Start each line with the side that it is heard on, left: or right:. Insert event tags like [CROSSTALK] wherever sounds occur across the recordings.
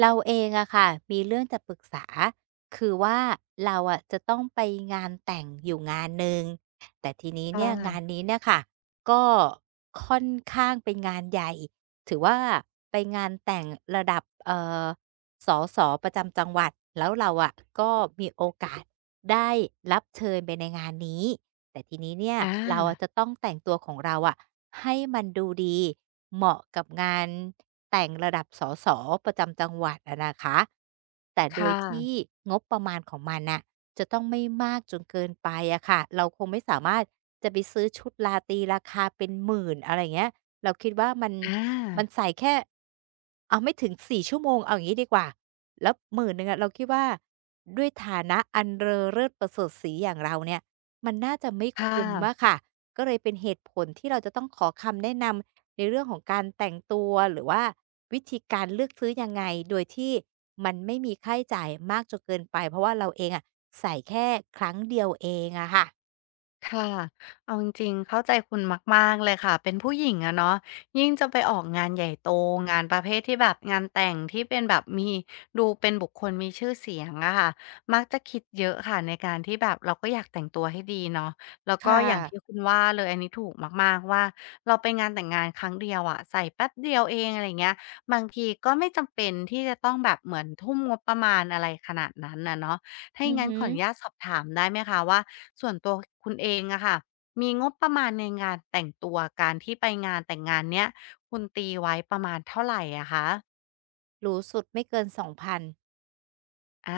right: เราเองอะค่ะมีเรื่องจะปรึกษาคือว่าเราอะจะต้องไปงานแต่งอยู่งานหนึ่งแต่ทีนี้
left: ค่
right: เนี่ยงาน
left: ะ
right: นี้เนี่ยค่ะก็ค่อนข้างเป็นงานใหญ่ถือว่าไปงานแต่งระดับสสประจำจังหวัดแล้วเราอะก็มีโอกาสได้รับเชิญไปในงานนี้ แต่ทีนี้เนี่ย
left: อ
right: เราอะ
left: า
right: จะต้องแต่งตัวของเราอะให้มันดูดีเหมาะกับงานแต่งระดับสสประจำจังหวัดอะนะคะแต่โดย
left: ค่ะ
right: ที่งบประมาณของมันน่ะจะต้องไม่มากจนเกินไปอะค่ะเราคงไม่สามารถจะไปซื้อชุดราตรีราคาเป็น1 0 0 0นอะไรเงี้ยเราคิดว่ามัน
left: อา
right: ใส่แค่เอาไม่ถึง4ชั่วโมงเอาอย่างงี้ดีกว่าแล้ว1น0 0งอะเราคิดว่าด้วยฐานะอันเรอเลิศประเสริฐศรีอย่างเราเนี่ย มันน่าจะไม่
left: ค่
right: คุ้มอะ
left: ะ
right: ค่ะก็เลยเป็นเหตุผลที่เราจะต้องขอคำแนะนำในเรื่องของการแต่งตัวหรือว่าวิธีการเลือกซื้อยังไงโดยที่มันไม่มีค่าใช้จ่ายมากจนเกินไปเพราะว่าเราเองอะใส่แค่ครั้งเดียวเองอะค่ะ
left: ค่ะเอาจริงๆเข้าใจคุณมากๆเลยค่ะเป็นผู้หญิงอะเนาะยิ่งจะไปออกงานใหญ่โตงานประเภทที่แบบงานแต่งที่เป็นแบบมีดูเป็นบุคคลมีชื่อเสียงอะค่ะมักจะคิดเยอะค่ะในการที่แบบเราก็อยากแต่งตัวให้ดีเนาะแล้วก็
right: ค่ะ
left: อย่างที่คุณว่าเลยอันนี้ถูกมากๆว่าเราไปงานแต่งงานครั้งเดียวอะใส่แป๊บเดียวเองอะไรเงี้ยบางทีก็ไม่จำเป็นที่จะต้องแบบเหมือนทุ่มงบประมาณอะไรขนาดนั้นนะเนาะถ้าอ
right: อื
left: ย่า
right: อ
left: งนั้น
right: ฮึ
left: ขออนุญาตสอบถามได้ไหมคะว่า ส่วนตัวคุณเองอะค่ะมีงบประมาณในงานแต่งตัวการที่ไปงานแต่งงานเนี้ยคุณตีไว้ประมาณเท่าไหร่อะคะ
right: หรูสุดไม่เกิน2,000
left: อา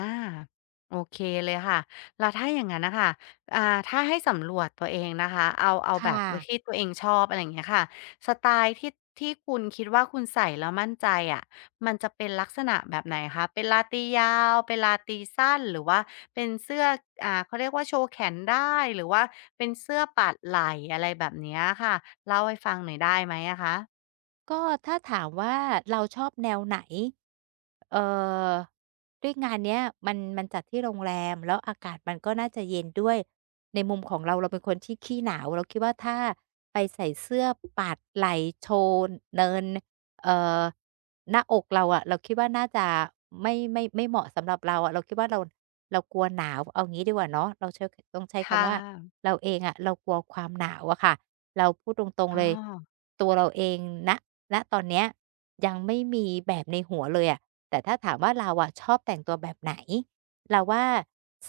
left: โอเคเลยค่ะแล้วถ้าอย่างนั้นนะคะอ่าถ้าให้สำรวจตัวเองนะคะเอา
right: ค่
left: แบบ
right: ะ
left: ที่ตัวเองชอบอะไรอย่างเงี้ยค่ะสไตล์ที่คุณคิดว่าคุณใส่แล้วมั่นใจอะมันจะเป็นลักษณะแบบไหนคะเป็นลาตียาวเป็นลาตีสั้นหรือว่าเป็นเสื้อเขาเรียกว่าโชว์แขนได้หรือว่าเป็นเสื้อปาดไหล่อะไรแบบเนี้ยค่ะเล่าให้ฟังหน่อยได้ไหมอะคะ
right: ก็ถ้าถามว่าเราชอบแนวไหนเอ่อด้วยงานเนี้ยมันจัดที่โรงแรมแล้วอากาศมันก็น่าจะเย็นด้วยในมุมของเราเราเป็นคนที่ขี้หนาวเราคิดว่าถ้าไปใส่เสื้อปาดไหล่โชว์เนิน เอ่อหน้าอกเราอะเราคิดว่าน่าจะไม่เหมาะสำหรับเราอะเราคิดว่าเรากลัวหนาวเอางี้ดีกว่าเนาะเราใช้ต้องใช้
left: ค่ะ
right: คำว่าเราเองอะเรากลัวความหนาวอะค่ะเราพูดตรงๆ
left: อ๋อ
right: เลยตัวเราเองณณตอนเนี้ยยังไม่มีแบบในหัวเลยอะแต่ถ้าถามว่าเราอะชอบแต่งตัวแบบไหนเราว่า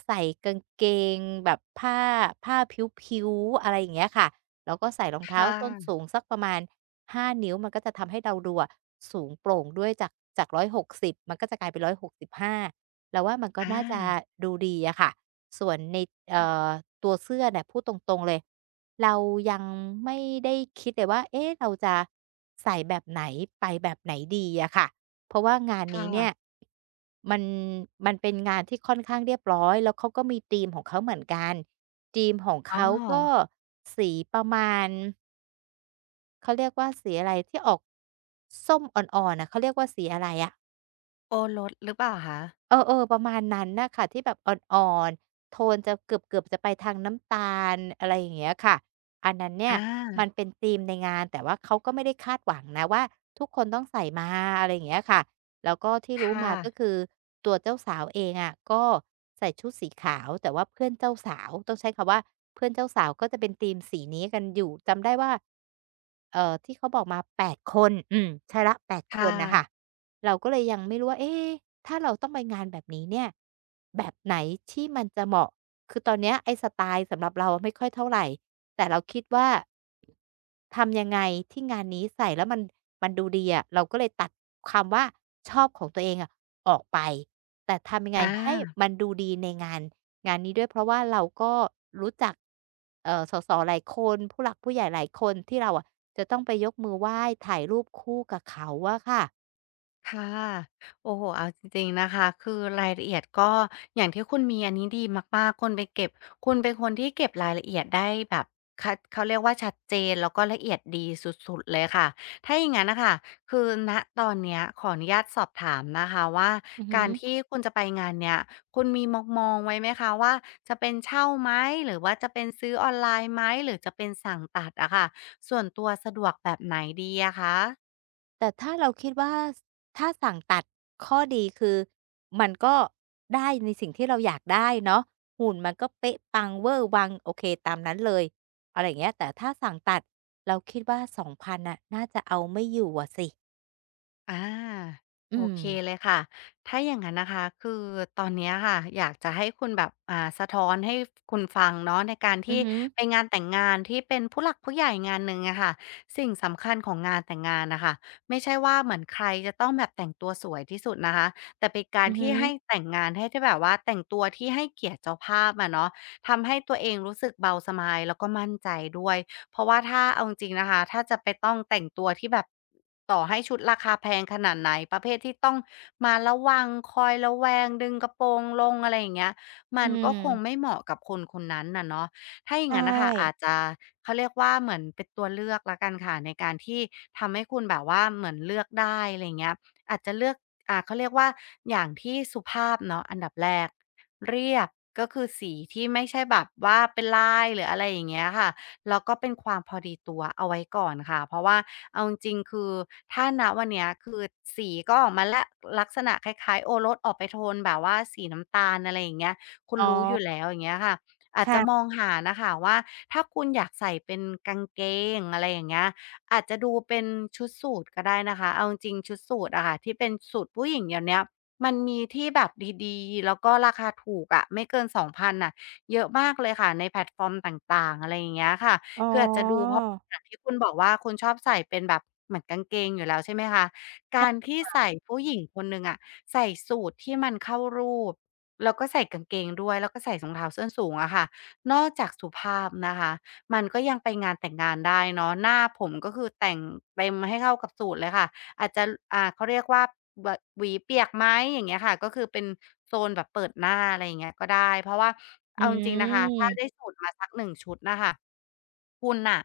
right: ใส่กางเกงแบบผ้าพริ้วๆอะไรอย่างเงี้ยค่ะ แล้วก็ใส่รอง
left: ค
right: เท้าส้น
left: ่ะ
right: สูงสักประมาณ 5 นิ้วมันก็จะทำให้เราดูอะสูงโปร่งด้วยจากจาก 160 มันก็จะกลายเป็น 165เราว่ามันก็
left: อา
right: น่าจะดูดีอะค่ะ ส่วนในเอ่
left: ค่ะ
right: อตัวเสื้อเนี่ยพูดตรงๆเลยเรายังไม่ได้คิดเลยว่าเอ๊ะเราจะใส่แบบไหนไปแบบไหนดีอะค่ะ เพราะว่างาน
left: ค่
right: นี้เนี่ย
left: ะ
right: มันมันเป็นงานที่ค่อนข้างเรียบร้อยแล้วเขาก็มีธีมของเขาเหมือนกันธีมของ
left: อ๋อ
right: เขาก็สีประมาณเขาเรียกว่าสีอะไรที่ออกส้มอ่อนๆน่ะเขาเรียกว่าสีอะไรอะ
left: โอรสหรือเปล่าคะ
right: เออๆประมาณนั้นน่ะค่ะที่แบบอ่อนๆโทนจะเกือบๆจะไปทางน้ำตาลอะไรอย่างเงี้ยค่ะอันนั้นเนี่ย
left: อา
right: มันเป็นธีมในงานแต่ว่าเขาก็ไม่ได้คาดหวังนะว่าทุกคนต้องใส่มาอะไรอย่างเงี้ยค่ะแล้วก็ที่รู้
left: ค่ะ
right: มาก็คือตัวเจ้าสาวเองอะก็ใส่ชุดสีขาวแต่ว่าเพื่อนเจ้าสาวต้องใช้คำว่าเพื่อนเจ้าสาวก็จะเป็นธีมสีนี้กันอยู่จำได้ว่าที่เขาบอกมาแปดคนอืมใช่แล้วแปดค
left: ค่ะ
right: นน่ะค่ะ เราก็เลยยังไม่รู้ว่าเอ๊ะถ้าเราต้องไปงานแบบนี้เนี่ย แบบไหนที่มันจะเหมาะ คือตอนเนี้ยไอ้สไตล์สำหรับเราไม่ค่อยเท่าไรแต่เราคิดว่าทำยังไงที่งานนี้ใส่แล้วมันดูดีอะเราก็เลยตัดคำว่าชอบของตัวเองอะออกไป แต่ทำยัง
left: อ
right: ไงให้
left: า
right: มันดูดีในงานงานนี้ด้วยเพราะว่าเราก็รู้จักสสหลายคนผู้หลักผู้ใหญ่หลายคนที่เราอะจะต้องไปยกมือไหว้ถ่ายรูปคู่กับเขาอะค่ะ
left: ค่ะโอ้โฮเอาจริงๆนะคะคือรายละเอียดก็อย่างที่คุณมีอันนี้ดีมากๆคุณไปเก็บคุณเป็นคนที่เก็บรายละเอียดได้แบบคัดเขาเรียกว่าชัดเจนแล้วก็ละเอียดดีสุดๆเลยค่ะถ้าอย่างงั้นน่ะค่ะคือณตอนเนี้ยขออนุญาตสอบถามนะคะว่า
right: อือฮึ
left: การที่คุณจะไปงานเนี้ยคุณมีมองๆไว้ไหมคะว่าจะเป็นเช่าไหมหรือว่าจะเป็นซื้อออนไลน์ไหมหรือจะเป็นสั่งตัดอะค่ะส่วนตัวสะดวกแบบไหนดีอะคะ
right: แต่ถ้าเราคิดว่าถ้าสั่งตัดข้อดีคือมันก็ได้ในสิ่งที่เราอยากได้เนาะหุ่นมันก็เป๊ะปังเวอร์วังโอเคตามนั้นเลยอะไรอย่างเงี้ยแต่ถ้าสั่งตัดเราคิดว่า2,000นน่ะน่าจะเอาไม่อยู่อะสิ
left: อา
right: อื
left: โอ
right: ม
left: เคเลยค่ะถ้าอย่างนั้นนะคะคือตอนเนี้ยค่ะอยากจะให้คุณแบบสะท้อนให้คุณฟังเนาะในการ
right: อือ
left: ที่
right: ฮึ
left: ไปงานแต่งงานที่เป็นผู้หลักผู้ใหญ่งานหนึ่งอะค่ะสิ่งสำคัญของงานแต่งงานนะคะไม่ใช่ว่าเหมือนใครจะต้องแบบแต่งตัวสวยที่สุดนะคะแต่เป็นกา
right: อื
left: ร
right: อฮึ
left: ที่ให้แต่งงานให้ที่แบบว่าแต่งตัวที่ให้เกียรติเจ้าภาพอะเนาะทำให้ตัวเองรู้สึกเบาสบายแล้วก็มั่นใจด้วย เพราะว่าถ้าเอาจริงๆนะคะถ้าจะไปต้องแต่งตัวที่แบบต่อให้ชุดราคาแพงขนาดไหนประเภทที่ต้องมาระวังคอยระแวงดึงกระโปรงลงอะไรอย่างเงี้ย
right: อื
left: มันก็คงไม่
right: ม
left: เหมาะกับคนคนนั้นน่ะเนาะถ้าอย่า
right: ใช
left: งงั้นนะคะอาจ
right: ่
left: จะเขาเรียกว่าเหมือนเป็นตัวเลือกแล้วกันค่ะในการที่ทำให้คุณแบบว่าเหมือนเลือกได้อะไราเงี้ยอาจจะเลือกเขาเรียกว่าอย่างที่สุภาพเนาะอันดับแรกเรียบก็คือสีที่ไม่ใช่แบบว่าเป็นลายหรืออะไรอย่างเงี้ยค่ะ แล้วก็เป็นความพอดีตัวเอาไว้ก่อนค่ะเพราะว่าเอาจริงๆคือถ้าณวันเนี้ยคือสีก็ออกมาแล้วลักษณะคล้ายๆโอรสออกไปโทนแบบว่าสีน้ำตาลอะไรอย่างเงี้ยคุณ
right: อ๋อ
left: รู้อยู่แล้วอย่างเงี้ยค่ะอาจจะม
right: ค่ะ
left: องหานะคะว่าถ้าคุณอยากใส่เป็นกางเกงอะไรอย่างเงี้ยอาจจะดูเป็นชุดสูทก็ได้นะคะเอาจริงๆชุดสูทอะค่ะที่เป็นสูทผู้หญิงเดี๋ยวเนี้ยมันมีที่แบบดีๆแล้วก็ราคาถูกอะไม่เกิน2,000ะ เยอะมากเลยค่ะในแพลตฟอร์มต่างๆอะไรอย่างเงี้ยค่ะ
right: อ๋
left: คืออาจจะดู
right: อ
left: เพราะอย่างที่คุณบอกว่าคุณชอบใส่เป็นแบบเหมือนกางเกงอยู่แล้วใช่ไหมคะการ
right: ใช่
left: ที่ใส่ผู้หญิงคนหนึ่งอะใส่สูทที่มันเข้ารูปแล้วก็ใส่กางเกงด้วยแล้วก็ใส่รองเท้าส้นสูงอะค่ะนอกจากสุภาพนะคะมันก็ยังไปงานแต่งงานได้เนาะหน้าผมก็คือแต่งเต็มให้เข้ากับสูทเลยค่ะ อาจจะเขาเรียกว่าวหวีเปียกไหมอย่างเงี้ยค่ะก็คือเป็นโซนแบบเปิดหน้าอะไรอย่างเงี้ยก็ได้เพราะว่า
right: อื
left: เอาจริงๆนะคะถ้าได้
right: ม
left: สูตรมาสัก1ชุดน่ะค่ะคุณน่ะ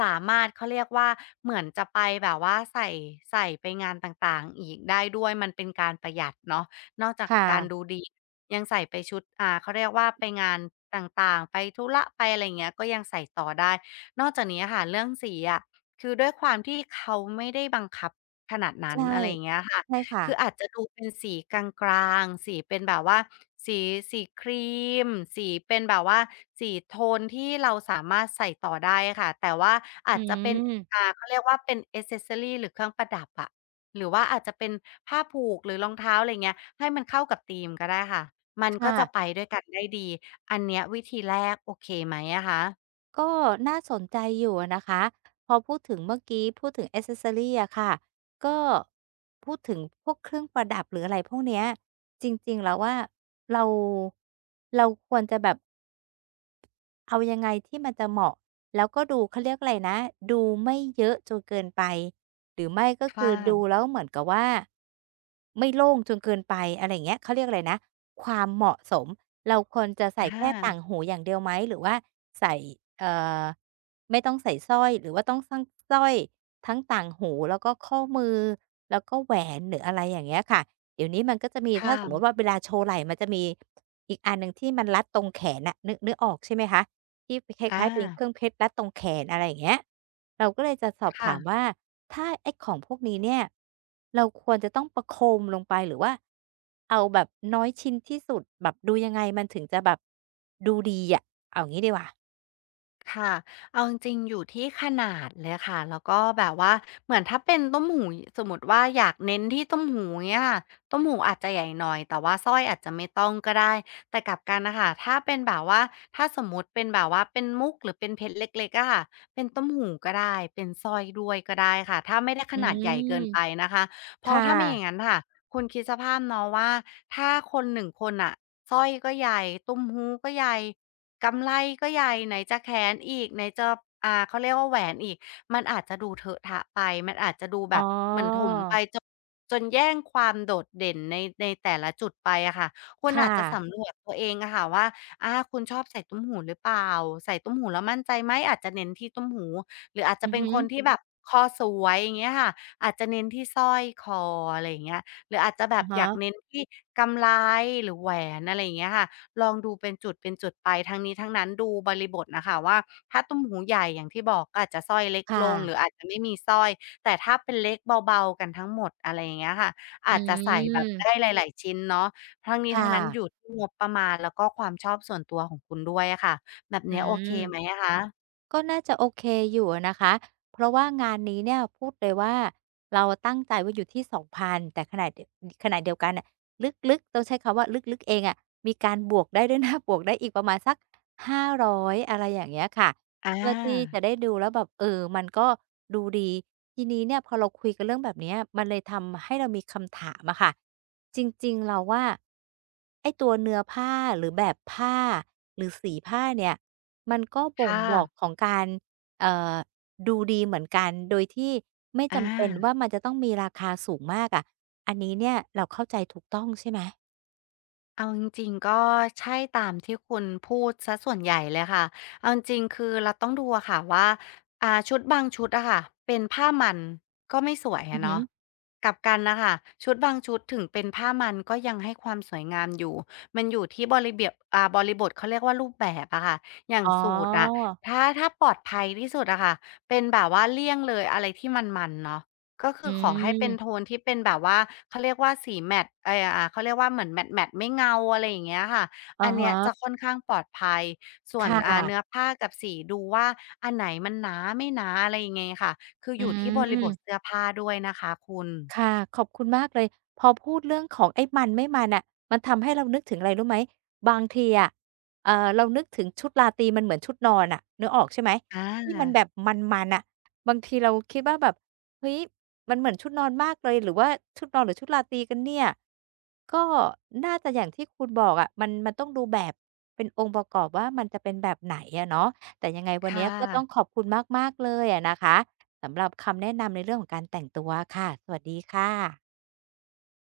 left: สามารถเขาเรียกว่าเหมือนจะไปแบบว่าใส่ไปงานต่างๆอีกได้ด้วยมันเป็นการประหยัดเนาะนอกจาก
right: ค่ะ
left: การดูดียังใส่ไปชุดเขาเรียกว่าไปงานต่างๆไปธุระไปอะไรอย่างเงี้ยก็ยังใส่ต่อได้นอกจากนี้อะค่ะเรื่องสีอะคือด้วยความที่เขาไม่ได้บังคับ ขนาดนั้น
right: ใช่
left: อะไรอย่างเงี้ยค่ะ
right: ใช่ค่ะ
left: คืออาจจะดูเป็นสีกลางๆสีเป็นแบบว่าสีสีครีมสีเป็นแบบว่าสีโทที่เราสามารถใส่ต่อได้ค่ะ แต่ว่าอา
right: อื
left: จจะเป็น
right: ม
left: เขาเรียกว่าเป็น a อกเ e s s o r y หรือเครื่องประดับอะหรือว่าอาจจะเป็นผ้าผูกหรือรองเท้าอะไรเงี้ยให้มันเข้ากับธีมก็ได้ค่ะมันก็
right: ค่ะ
left: จะไปด้วยกันได้ดี อันเนี้ยวิธีแรกโอเคไหมอะคะ
right: ก็น่าสนใจอยู่อะนะคะพอพูดถึงเมื่อกี้พูดถึง a อ c เซ s o r รีอะค่ะก็พูดถึงพวกเครื่องประดับหรืออะไรพวกเนี้ยจริงๆแล้วว่าเราควรจะแบบ เอายังไงที่มันจะเหมาะแล้วก็ดูเขาเรียกอะไรนะดูไม่เยอะจนเกินไปหรือไม่ก็
left: ค
right: คือดู
left: ่ะ
right: แล้วเหมือนกับว่าไม่โล่งจนเกินไปอะไรอย่างเงี้ยเขาเรียกอะไรนะความเหมาะสมเราควรจะใส่แค่ต่า
left: อา
right: งหูอย่างเดียวไหมหรือว่าใส่เอ่อไม่ต้องใส่สร้อยหรือว่าต้องทั้งสร้อยทั้งต่างหูแล้วก็ข้อมือแล้วก็แหวนหรืออะไรอย่างเงี้ยค่ะเดี๋ยวนี้มันก็จะมีถ้า
left: ค่ะ
right: สมมุติว่าเวลาโชว์ไหล่มันจะมีอีกอันหนึ่งที่มันรัดตรงแขนน่ะนึกออกใช่ไหมคะ ที่คล้า
left: อา
right: ยๆเป็นเครื่องเพชรรัดตรงแขนอะไรอย่างเงี้ยเราก็เลยจะสอบถาม
left: ค่ะ
right: ว่าถ้าไอ้ของพวกนี้เนี่ยเราควรจะต้องประโคมลงไปหรือว่าเอาแบบน้อยชิ้นที่สุดแบบดูยังไงมันถึงจะแบบดูดีอะเอางี้ดีกว่า
left: ค่ะเอาจริงๆอยู่ที่ขนาดเลยค่ะ แล้วก็แบบว่าเหมือนถ้าเป็นต้มหูสมมุติว่าอยากเน้นที่ต้มหูเนี้ยค่ะต้มหูอาจจะใหญ่หน่อย แต่ว่าสร้อยอาจจะไม่ต้องก็ได้ แต่กลับกันนะคะ ถ้าเป็นแบบว่า ถ้าสมมติเป็นแบบว่าเป็นมุกหรือเป็นเพชรเล็กๆอะค่ะเป็นต้มหูก็ได้ เป็นสร้อยด้วยก็ได้ค่ะ ถ้าไม่ได้ข
right: อื
left: นาดใหญ่
right: ม
left: เกินไปนะคะเพราะ
right: ค่
left: ถ้าไม่อย่างนั้น
right: ะ
left: ค่ะคุณคิดสภาพเนาะว่าถ้าคนหนึ่งคนอะสร้อยก็ใหญ่ตุ้มหูก็ใหญ่ กำไลก็ใหญ่ไหนจะแขนอีกไหนจะเขาเรียกว่าแหวนอีกมันอาจจะดูเถอะทะไปมันอาจจะดู
right: อ๋
left: แบ
right: อ
left: บเหมือนถมไปจนจนแย่งความโดดเด่นในแต่ละจุดไปอะค่ะคุณอาจ
right: ค่ะ
left: จะสำรวจตัวเองอะค่ะว่าคุณชอบใส่ตุ้มหูหรือเปล่าใส่ตุ้มหูแล้วมั่นใจไหมอาจจะเน้นที่ตุ้มหูหรืออาจจะ
right: อือ
left: เป็น
right: ฮึ
left: คนที่แบบคอสวยอย่างเงี้ยค่ะอาจจะเน้นที่สร้อยคออะไรอย่างเงี้ยหรืออาจจะแบ
right: อะ
left: บอ
right: ฮะ
left: ยากเน้นที่กำไลหรือแหวอะไรอย่างเงี้ยค่ะ ลองดูเป็นจุดเป็นจุดไปทั้งนี้ทั้งนั้นดูบริบทน่ะค่ะว่าถ้าตุ้มหูใหญ่อย่างที่บอกก็อาจจะสร้อยเล็ก
right: ค่ะ
left: ลงหรืออาจจะไม่มีสร้อยแต่ถ้าเป็นเล็กเบาๆกันทั้งหมดอะไรอย่างเงี้ยค่ะ
right: อื
left: อาจจะใส่แบบ
right: ม
left: ได้หลายๆชิ้นเนาะทั้งนี้ทั้ง
right: ค่ะ
left: นั้นอยู่ที่งบประมาณแล้วก็ความชอบส่วนตัวของคุณด้วยอะค่ะแบบ
right: อื
left: เนี้ยโอเคไหม
right: ม
left: อะคะ
right: ก็น่าจะโอเคอยู่อะนะคะ เพราะว่างานนี้เนี่ยพูดเลยว่าเราตั้งใจไว้อยู่ที่2,000แต่ขณะเดียวกันน่ะลึกๆต้องใช้คำว่าลึกๆเองอะมีการบวกได้ด้วยนะ [LAUGHS] บวกได้อีกประมาณสัก500อยอะไรอย่างเงี้ยค่ะ
left: อ
right: เพื่อที่จะ
left: า
right: ได้ดูแล้วแบบเออมันก็ดูดีทีนี้เนี่ยพอเราคุยกันเรื่องแบบเนี้ยมันเลยทำให้เรามีคำถามอะค่ะ จริงๆ เราว่าไอ้ตัวเนื้อผ้าหรือแบบผ้าหรือสีผ้าเนี่ยมันก็บ่ง
left: ค่ะ
right: บอกของการเอ่อดูดีเหมือนกันโดยที่ไม่
left: อา
right: จำเป็นว่ามันจะต้องมีราคาสูงมากอะอันนี้เนี่ยเราเข้าใจถูกต้องใช่ไหม
left: เอาจริงๆก็ใช่ตามที่คุณพูดส่วนใหญ่เลยค่ะเอาจริงๆคือเราต้องดูอะค่ะว่าชุดบางชุดอะค่ะเป็นผ้ามันก็ไม่สวย
right: อื
left: อะ
right: อฮึ
left: เนาะกลับกันนะคะชุดบางชุดถึงเป็นผ้ามันก็ยังให้ความสวยงามอยู่มันอยู่ที่บริบทเขาเรียกว่ารูปแบบอะค่ะอย่าง
right: อ๋อ
left: สูทอะถ้าปลอดภัยที่สุดอะค่ะเป็นแบบว่าเลี่ยงเลยอะไรที่มันๆเนาะ ก็
right: อื
left: คือขอให้เป็น
right: ม
left: โทนที่เป็นแบบว่าเขาเรียกว่าสีแมตต์เขาเรียกว่าเหมือนแมตต์ไม่เงาอะไรอย่างเงี้ยค่ะ อั
right: อะ
left: นเนี้ยจะ
right: ฮะ
left: ค่อนข้างปลอดภัยส่วน
right: ค่
left: เนื้อ
right: ะ
left: ผ้ากับสีดูว่าอันไหนมันหนาไม่หนาอะไรยังไงค่ะ คือ
right: อื
left: อยู่ที่บริบท
right: ม
left: เสื้อผ้าด้วยนะคะคุณ
right: ค่ะขอบคุณมากเลยพอพูดเรื่องของไอ้มันไม่มันน่ะมันทำให้เรานึกถึงอะไรรู้ไหมบางทีอะเรานึกถึงชุดราตรีมันเหมือนชุดนอนน่ะนึกออกใช่ไหม
left: อา
right: ที่มันแบบมันๆน่ะบางทีเราคิดว่าแบบเฮ้ยมันเหมือนชุดนอนมากเลยหรือว่าชุดนอนหรือชุดราตรีกันเนี่ยก็น่าจะอย่างที่คุณบอกอะมันมันต้องดูแบบเป็นองค์ประกอบว่ามันจะเป็นแบบไหนอะเนาะแต่ยังไงวัน
left: ค่
right: เนี้ยก็ต้อง
left: ะ
right: ขอบคุณมากๆเลยอะนะคะ สำหรับคำแนะนำในเรื่องของการแต่งตัวค่ะ สวัสดีค่ะ